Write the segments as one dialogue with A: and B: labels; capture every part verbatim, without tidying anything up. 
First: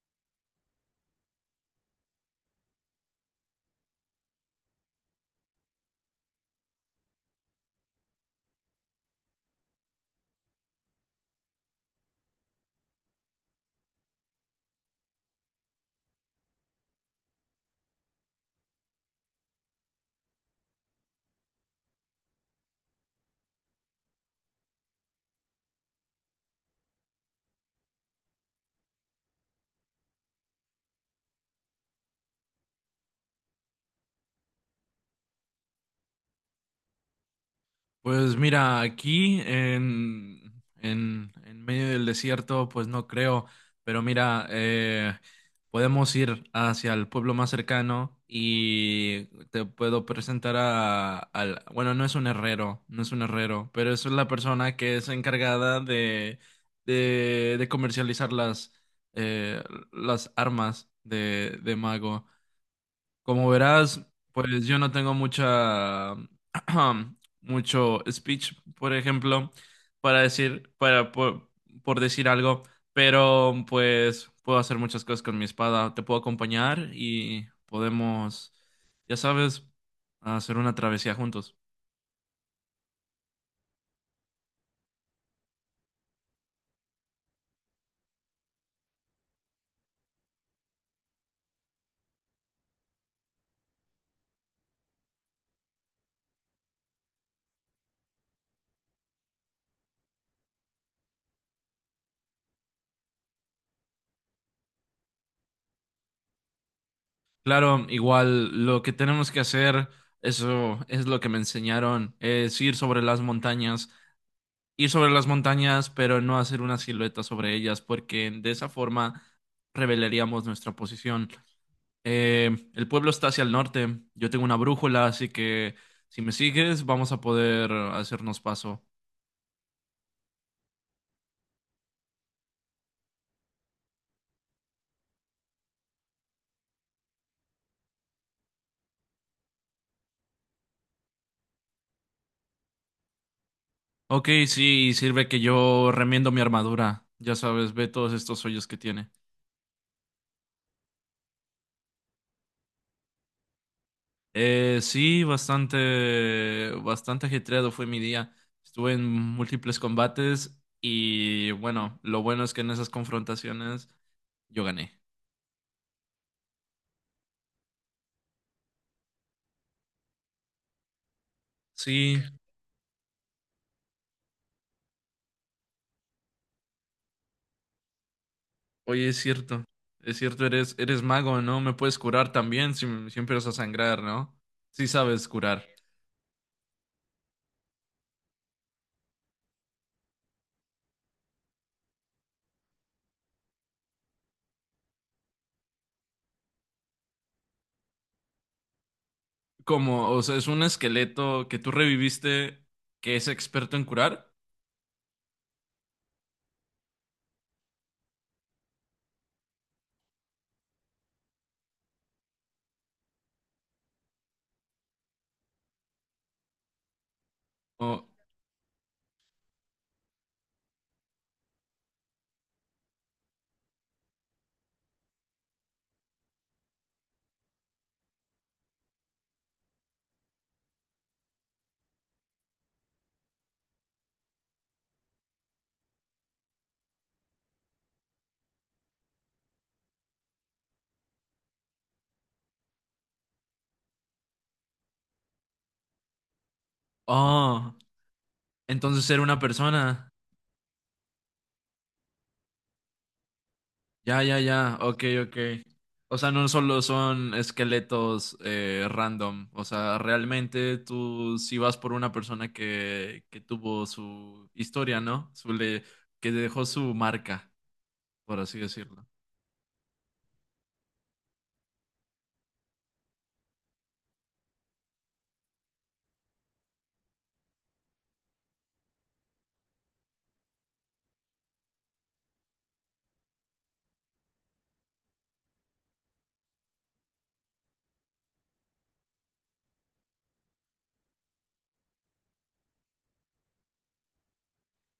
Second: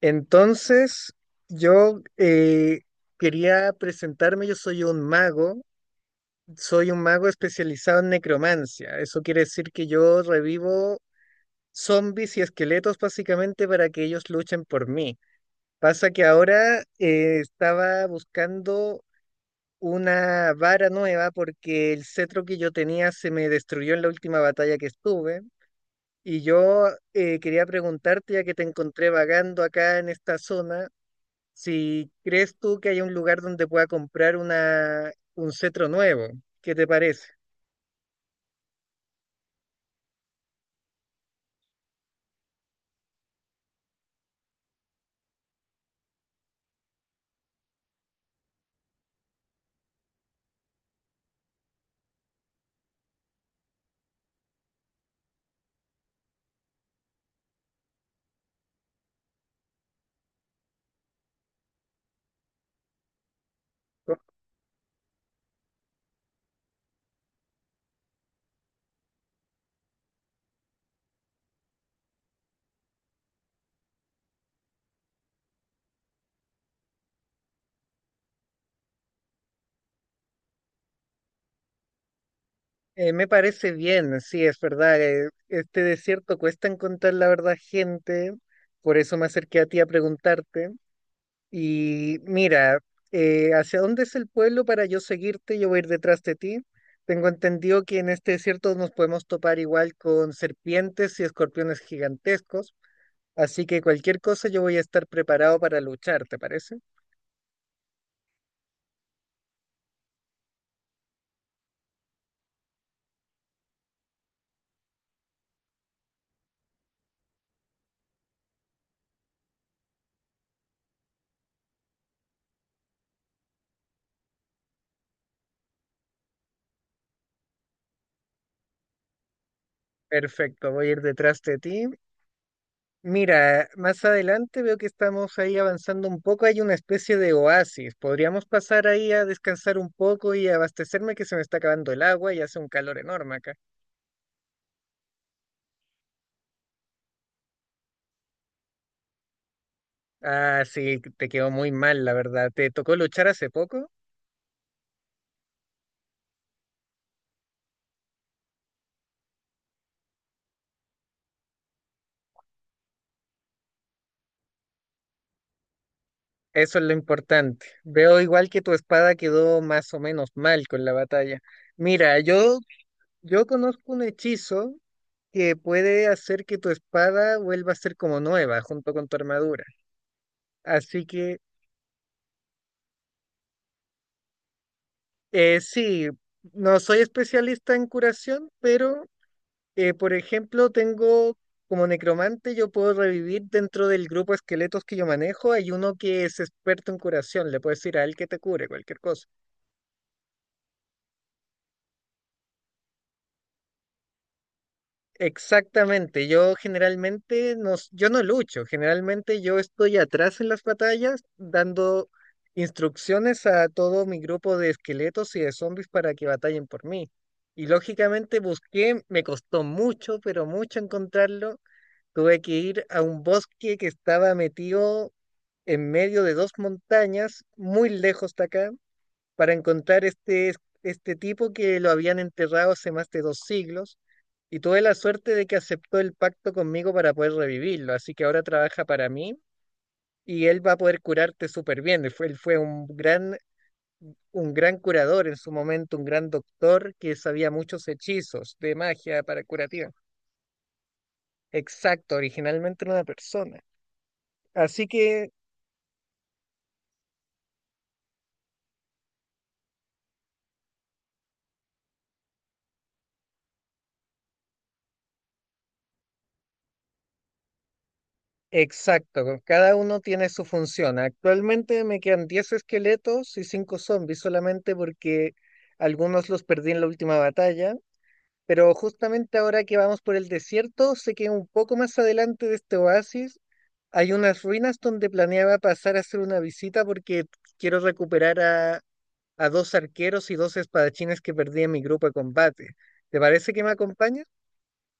A: Entonces, yo eh, quería presentarme, yo soy un mago, soy un mago especializado en necromancia. Eso quiere decir que yo revivo zombies y esqueletos básicamente para que ellos luchen por mí. Pasa que ahora eh, estaba buscando una vara nueva porque el cetro que yo tenía se me destruyó en la última batalla que estuve. Y yo eh, quería preguntarte, ya que te encontré vagando acá en esta zona, si crees tú que hay un lugar donde pueda comprar una, un cetro nuevo, ¿qué te parece?
B: Pues mira, aquí en, en, en medio del desierto, pues no creo, pero mira, eh, podemos ir hacia el pueblo más cercano y te puedo presentar a, al, bueno, no es un herrero, no es un herrero, pero es la persona que es encargada de, de, de comercializar las, eh, las armas de, de mago. Como verás, pues yo no tengo mucha, mucho speech, por ejemplo, para decir, para, por, por decir algo, pero pues puedo hacer muchas cosas con mi espada. Te puedo acompañar y podemos, ya sabes, hacer una travesía juntos.
A: Eh, me parece bien, sí, es verdad. Eh, este desierto cuesta encontrar la verdad, gente. Por eso me acerqué a ti a preguntarte. Y mira, eh, ¿hacia dónde es el pueblo para yo seguirte? Yo voy a ir detrás de ti. Tengo entendido que en este desierto nos podemos topar igual con serpientes y escorpiones gigantescos. Así que cualquier cosa yo voy a estar preparado para luchar, ¿te parece?
B: Claro, igual lo que tenemos que hacer, eso es lo que me enseñaron, es ir sobre las montañas ir sobre las montañas, pero no hacer una silueta sobre ellas, porque de esa forma revelaríamos nuestra posición. Eh, el pueblo está hacia el norte, yo tengo una brújula, así que si me sigues vamos a poder hacernos paso.
A: Perfecto, voy a ir detrás de ti. Mira, más adelante veo que estamos ahí avanzando un poco. Hay una especie de oasis. Podríamos pasar ahí a descansar un poco y abastecerme que se me está acabando el agua y hace un calor enorme acá.
B: Ok, sí, sirve que yo remiendo mi armadura, ya sabes, ve todos estos hoyos que tiene.
A: Ah, sí, te quedó muy mal, la verdad. ¿Te tocó luchar hace poco?
B: Eh, sí, bastante, bastante ajetreado fue mi día. Estuve en múltiples combates y bueno, lo bueno es que en esas confrontaciones yo gané.
A: Eso es lo importante. Veo igual que tu espada quedó más o menos mal con la batalla.
B: Sí,
A: Mira, yo, yo conozco un hechizo que puede hacer que tu espada vuelva a ser como nueva junto
B: oye,
A: con
B: es
A: tu
B: cierto.
A: armadura.
B: Es cierto, eres, eres
A: Así que
B: mago, ¿no? Me puedes curar también si, si empiezas a sangrar, ¿no? Sí sabes
A: eh,
B: curar.
A: sí, no soy especialista en curación, pero eh, por ejemplo tengo como necromante, yo puedo revivir dentro del grupo de esqueletos que yo manejo, hay uno que es experto en curación, le puedes decir a él que te cure cualquier cosa.
B: Como, o sea, es un esqueleto que tú reviviste que es experto en curar.
A: Exactamente, yo generalmente no, s- yo no lucho, generalmente yo estoy atrás en las batallas dando instrucciones a todo mi grupo de esqueletos y de zombies para que batallen por mí. Y
B: O,
A: lógicamente busqué, me costó mucho, pero mucho encontrarlo. Tuve que ir a un bosque que estaba metido en medio de dos montañas, muy lejos de acá, para encontrar este, este tipo que lo habían enterrado hace más de dos siglos y tuve la suerte de que aceptó el pacto conmigo para poder revivirlo, así que ahora trabaja para mí y él va a poder curarte súper bien. Él fue, él fue un gran, un gran curador en su momento, un gran doctor que sabía
B: oh,
A: muchos hechizos de
B: entonces era
A: magia
B: una
A: para curativa.
B: persona.
A: Exacto, originalmente era una persona.
B: Ya, ya, ya.
A: Así
B: Ok,
A: que,
B: ok. O sea, no solo son esqueletos eh, random. O sea, realmente tú sí vas por una persona que, que tuvo su historia, ¿no? Su le, que dejó su marca, por así decirlo.
A: exacto, cada uno tiene su función. Actualmente me quedan diez esqueletos y cinco zombies solamente porque algunos los perdí en la última batalla. Pero justamente ahora que vamos por el desierto, sé que un poco más adelante de este oasis hay unas ruinas donde planeaba pasar a hacer una visita porque quiero recuperar a, a dos arqueros y dos espadachines que perdí en mi grupo de combate. ¿Te parece que me acompañas?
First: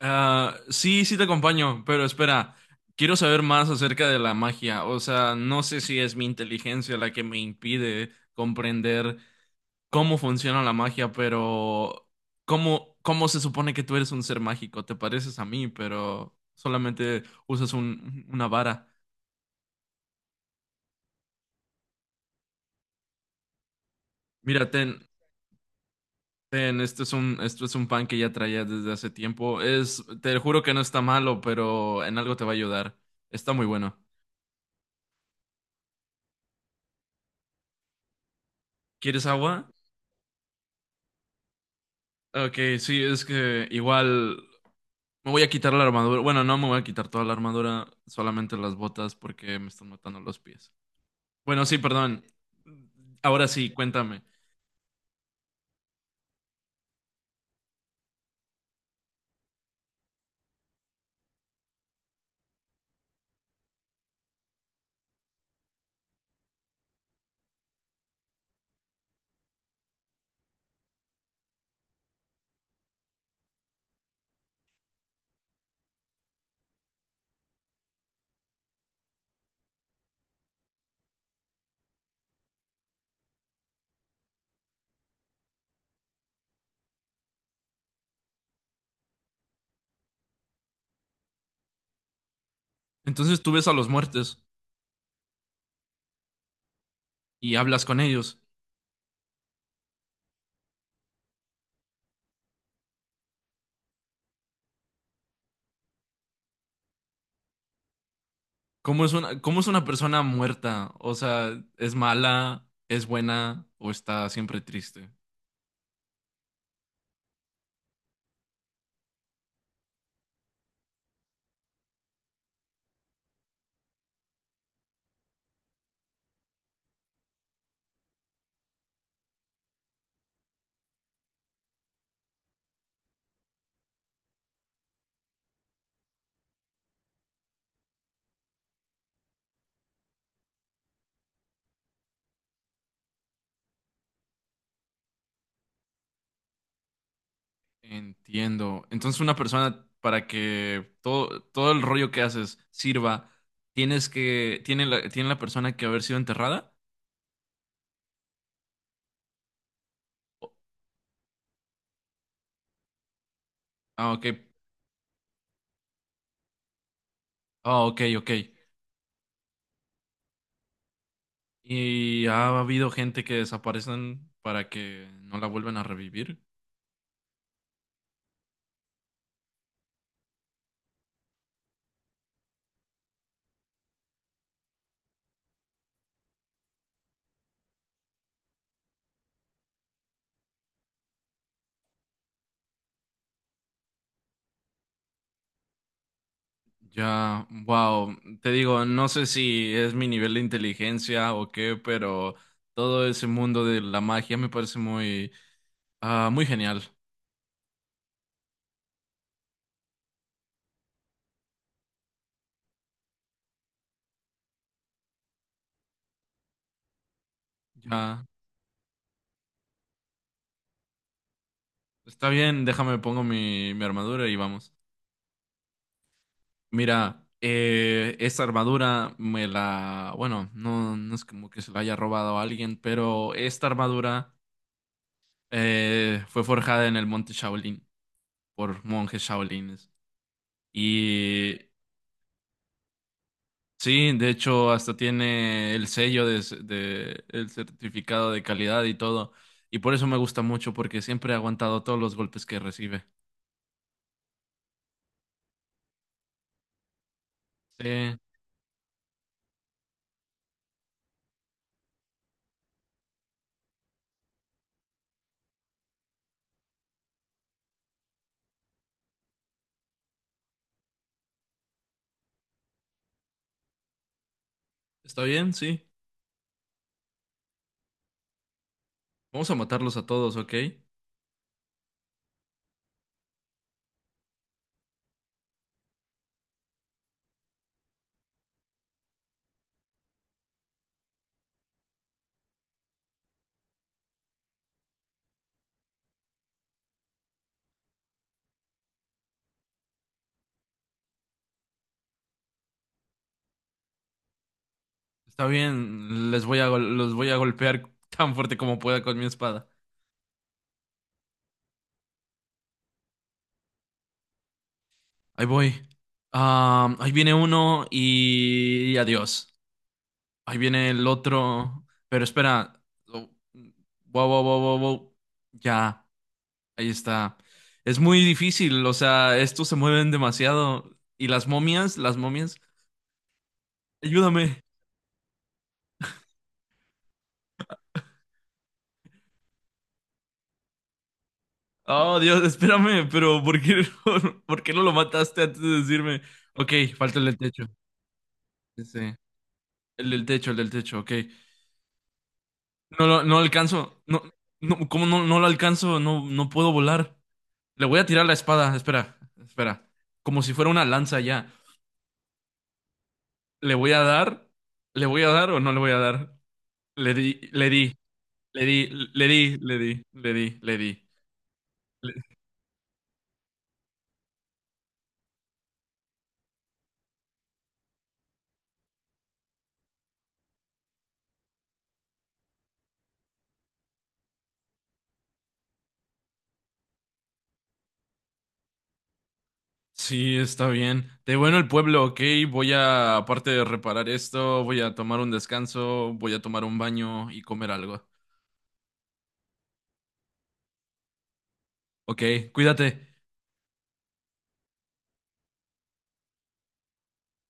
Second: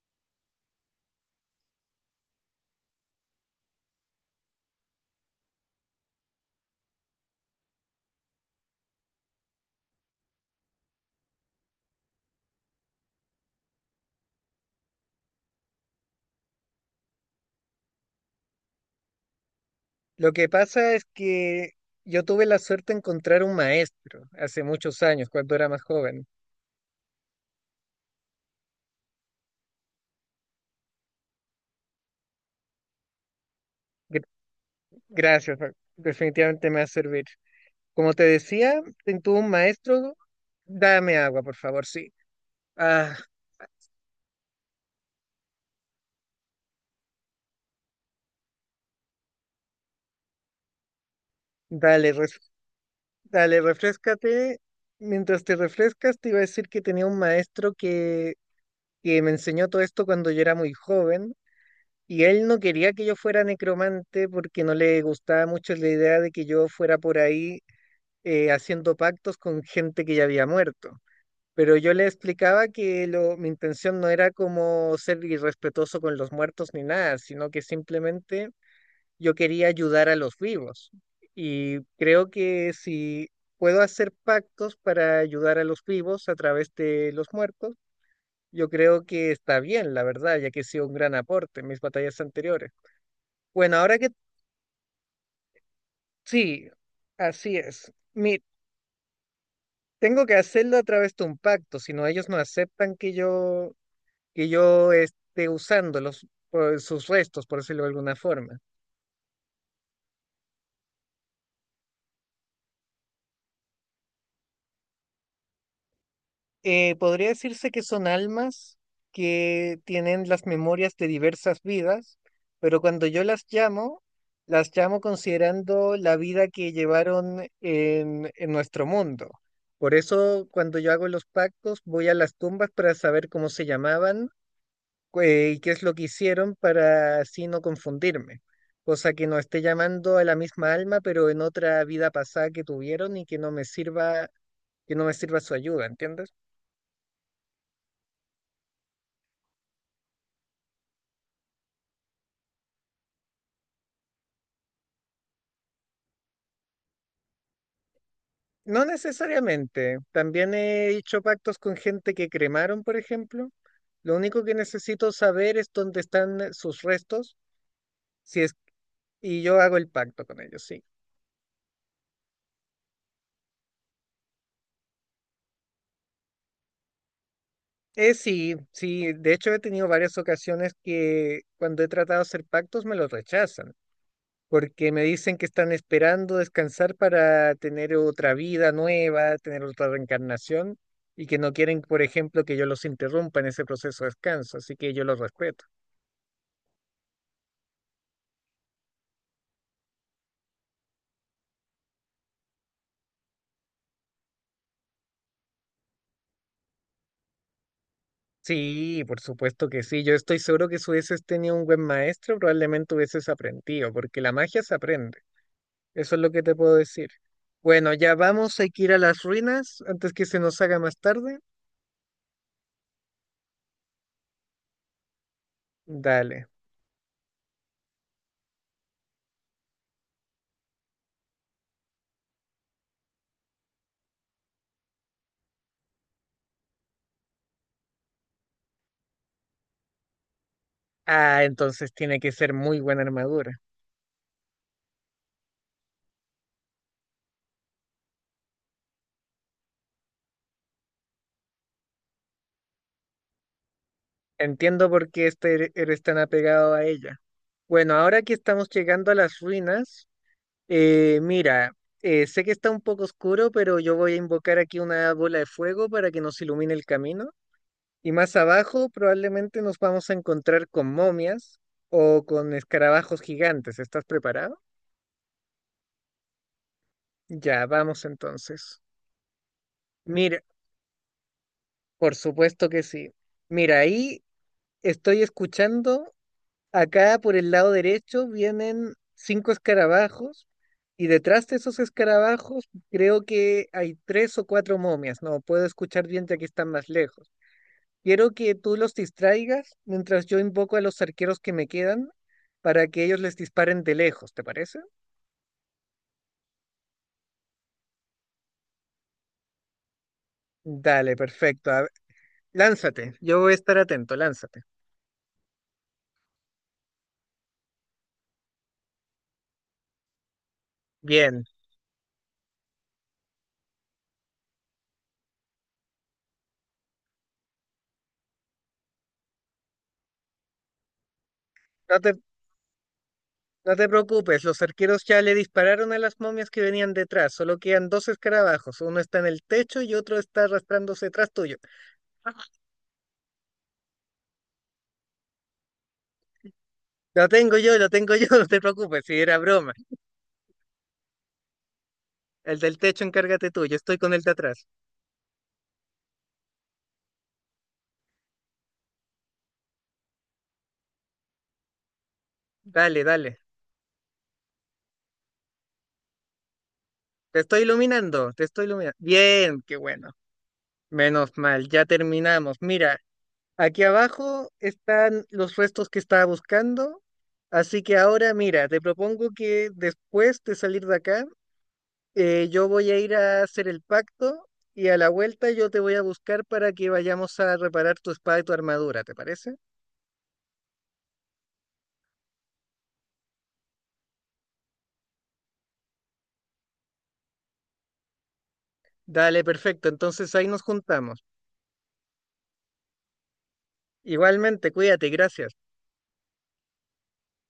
B: Ah, sí, sí te acompaño, pero espera, quiero saber más acerca de la magia. O sea, no sé si es mi inteligencia la que me impide comprender cómo funciona la magia, pero cómo, cómo se supone que tú eres un ser mágico. Te pareces a mí, pero solamente usas un, una vara.
A: Lo que pasa es que yo tuve la suerte de encontrar un maestro hace
B: Mira, ten,
A: muchos años, cuando era más joven.
B: ten, esto es un, esto es un pan que ya traía desde hace tiempo. Es, te juro que no está malo, pero en algo te va a ayudar. Está muy bueno.
A: Gr- Gracias, Fa- definitivamente me va a servir. Como te decía,
B: ¿Quieres
A: tuve un
B: agua?
A: maestro, dame agua, por favor, sí.
B: Ok, sí,
A: Ah,
B: es que igual me voy a quitar la armadura. Bueno, no me voy a quitar toda la armadura, solamente las botas porque me están matando los pies. Bueno, sí,
A: Dale,
B: perdón.
A: res-
B: Ahora
A: dale,
B: sí, cuéntame.
A: refrescate. Mientras te refrescas, te iba a decir que tenía un maestro que, que me enseñó todo esto cuando yo era muy joven y él no quería que yo fuera necromante porque no le gustaba mucho la idea de que yo fuera por ahí eh, haciendo pactos con gente que ya había muerto. Pero yo le explicaba que lo, mi intención no era como ser irrespetuoso con los muertos ni nada, sino que simplemente yo quería ayudar a los vivos y creo que si puedo hacer pactos para ayudar a los vivos a través de los muertos, yo creo que está bien, la verdad, ya que ha sido un gran aporte en mis batallas anteriores.
B: Entonces tú ves a
A: Bueno,
B: los
A: ahora que
B: muertos
A: sí,
B: y
A: así
B: hablas
A: es.
B: con ellos.
A: Mi, tengo que hacerlo a través de un pacto, si no ellos no aceptan que yo que yo esté usándolos por sus restos, por decirlo de alguna forma.
B: ¿Cómo es una, cómo es una persona muerta? O sea, ¿es mala, es buena o está siempre triste?
A: Eh, podría decirse que son almas que tienen las memorias de diversas vidas, pero cuando yo las llamo, las llamo considerando la vida que llevaron en, en nuestro mundo. Por eso, cuando yo hago los pactos, voy a las tumbas para saber cómo se llamaban, eh, y qué es lo que hicieron para así no confundirme. Cosa que no esté llamando a la misma alma, pero en otra vida pasada que tuvieron y que no me sirva, que no me sirva su ayuda, ¿entiendes?
B: Entiendo. Entonces una persona para que todo, todo el rollo que haces sirva, tienes que, tiene la, tiene la persona que haber sido enterrada.
A: No necesariamente. También he hecho pactos con gente que cremaron, por ejemplo.
B: Ah,
A: Lo
B: ok.
A: único que necesito saber es dónde están eh, sus restos,
B: Ah, ok, ok.
A: si es, y yo hago el pacto con ellos, sí.
B: ¿Y ha habido gente que desaparecen para que no la vuelvan a revivir?
A: Eh, sí, sí, de hecho he tenido varias ocasiones que cuando he tratado de hacer pactos me los rechazan, porque me dicen que están esperando descansar para tener otra vida nueva, tener otra reencarnación, y que no quieren, por ejemplo, que yo los interrumpa en ese proceso de descanso, así que yo los respeto.
B: Ya, wow. Te digo, no sé si es mi nivel de inteligencia o qué, pero todo ese mundo de la magia me parece muy, ah, muy genial.
A: Sí, por supuesto que sí. Yo estoy seguro que si hubieses tenido un buen maestro, probablemente hubieses aprendido, porque la magia se aprende. Eso es lo que te puedo decir. Bueno, ya
B: Ya,
A: vamos, hay que ir a las ruinas antes que se nos haga más tarde.
B: está bien, déjame pongo mi, mi armadura y vamos.
A: Dale.
B: Mira, eh, esta armadura me la, bueno, no, no es como que se la haya robado a alguien, pero esta armadura Eh, fue forjada en el monte Shaolin por monjes shaolines.
A: Ah,
B: Y
A: entonces tiene que ser muy buena armadura.
B: sí, de hecho, hasta tiene el sello de, ce- de- el certificado de calidad y todo. Y por eso me gusta mucho, porque siempre ha aguantado todos los golpes que recibe.
A: Entiendo por qué este er- eres tan apegado a ella.
B: Sí,
A: Bueno, ahora que estamos llegando a las ruinas, eh, mira, eh, sé que está un poco oscuro, pero yo voy a invocar aquí una bola de fuego para que nos ilumine el camino. Y más abajo probablemente nos vamos a encontrar con momias o con escarabajos gigantes. ¿Estás preparado?
B: está bien, sí.
A: Ya, vamos entonces.
B: Vamos a matarlos a todos,
A: Mira,
B: ¿ok?
A: por supuesto que sí. Mira, ahí estoy escuchando. Acá por el lado derecho vienen cinco escarabajos y detrás de esos escarabajos creo que hay tres o cuatro momias. No puedo escuchar bien ya que están más lejos. Quiero que tú los distraigas mientras yo invoco a los arqueros que me quedan para que ellos les disparen de lejos, ¿te parece?
B: Está bien, les voy a, gol- los voy a golpear tan fuerte como pueda con mi espada.
A: Dale, perfecto. A ver, lánzate, yo voy a estar atento, lánzate.
B: Ahí voy. Ah, ahí viene uno y y adiós. Ahí viene el
A: Bien,
B: otro. Pero espera. Oh, wow, wow, wow, wow, wow. Ya, ahí está. Es muy difícil, o sea, estos se mueven demasiado. ¿Y las momias?
A: no te,
B: Las momias.
A: no te preocupes, los
B: Ayúdame.
A: arqueros ya le dispararon a las momias que venían detrás, solo quedan dos escarabajos, uno está en el techo y otro está arrastrándose detrás tuyo.
B: Oh, Dios, espérame, pero ¿por qué, por qué no lo mataste antes de decirme? Ok, falta el
A: Lo
B: del
A: tengo
B: techo.
A: yo, lo tengo yo, no te preocupes,
B: Ese,
A: si era broma.
B: el del techo, el del techo, ok.
A: El del techo
B: No, lo- no
A: encárgate tú, yo estoy
B: alcanzo.
A: con
B: No,
A: el de atrás.
B: no, ¿cómo no, no lo alcanzo? No, no puedo volar. Le voy a tirar la espada, espera, espera. Como si fuera una lanza ya.
A: Dale, dale.
B: ¿Le voy a dar? ¿Le voy a dar o no le voy a dar? Le di,
A: Te estoy
B: le di,
A: iluminando, te
B: le
A: estoy
B: di,
A: iluminando.
B: le di,
A: Bien, qué
B: le di,
A: bueno.
B: le di, le di.
A: Menos mal, ya
B: Le-
A: terminamos. Mira, aquí abajo están los restos que estaba buscando. Así que ahora, mira, te propongo que después de salir de acá, eh, yo voy a ir a hacer el pacto y a la vuelta yo te voy a buscar para que vayamos a reparar tu espada y tu armadura, ¿te parece?
B: Sí, está bien. De bueno el pueblo, ok. Voy a, aparte de reparar esto, voy a tomar un descanso, voy a tomar un baño y comer algo.
A: Dale, perfecto. Entonces ahí nos juntamos.
B: Ok, cuídate.
A: Igualmente, cuídate, gracias.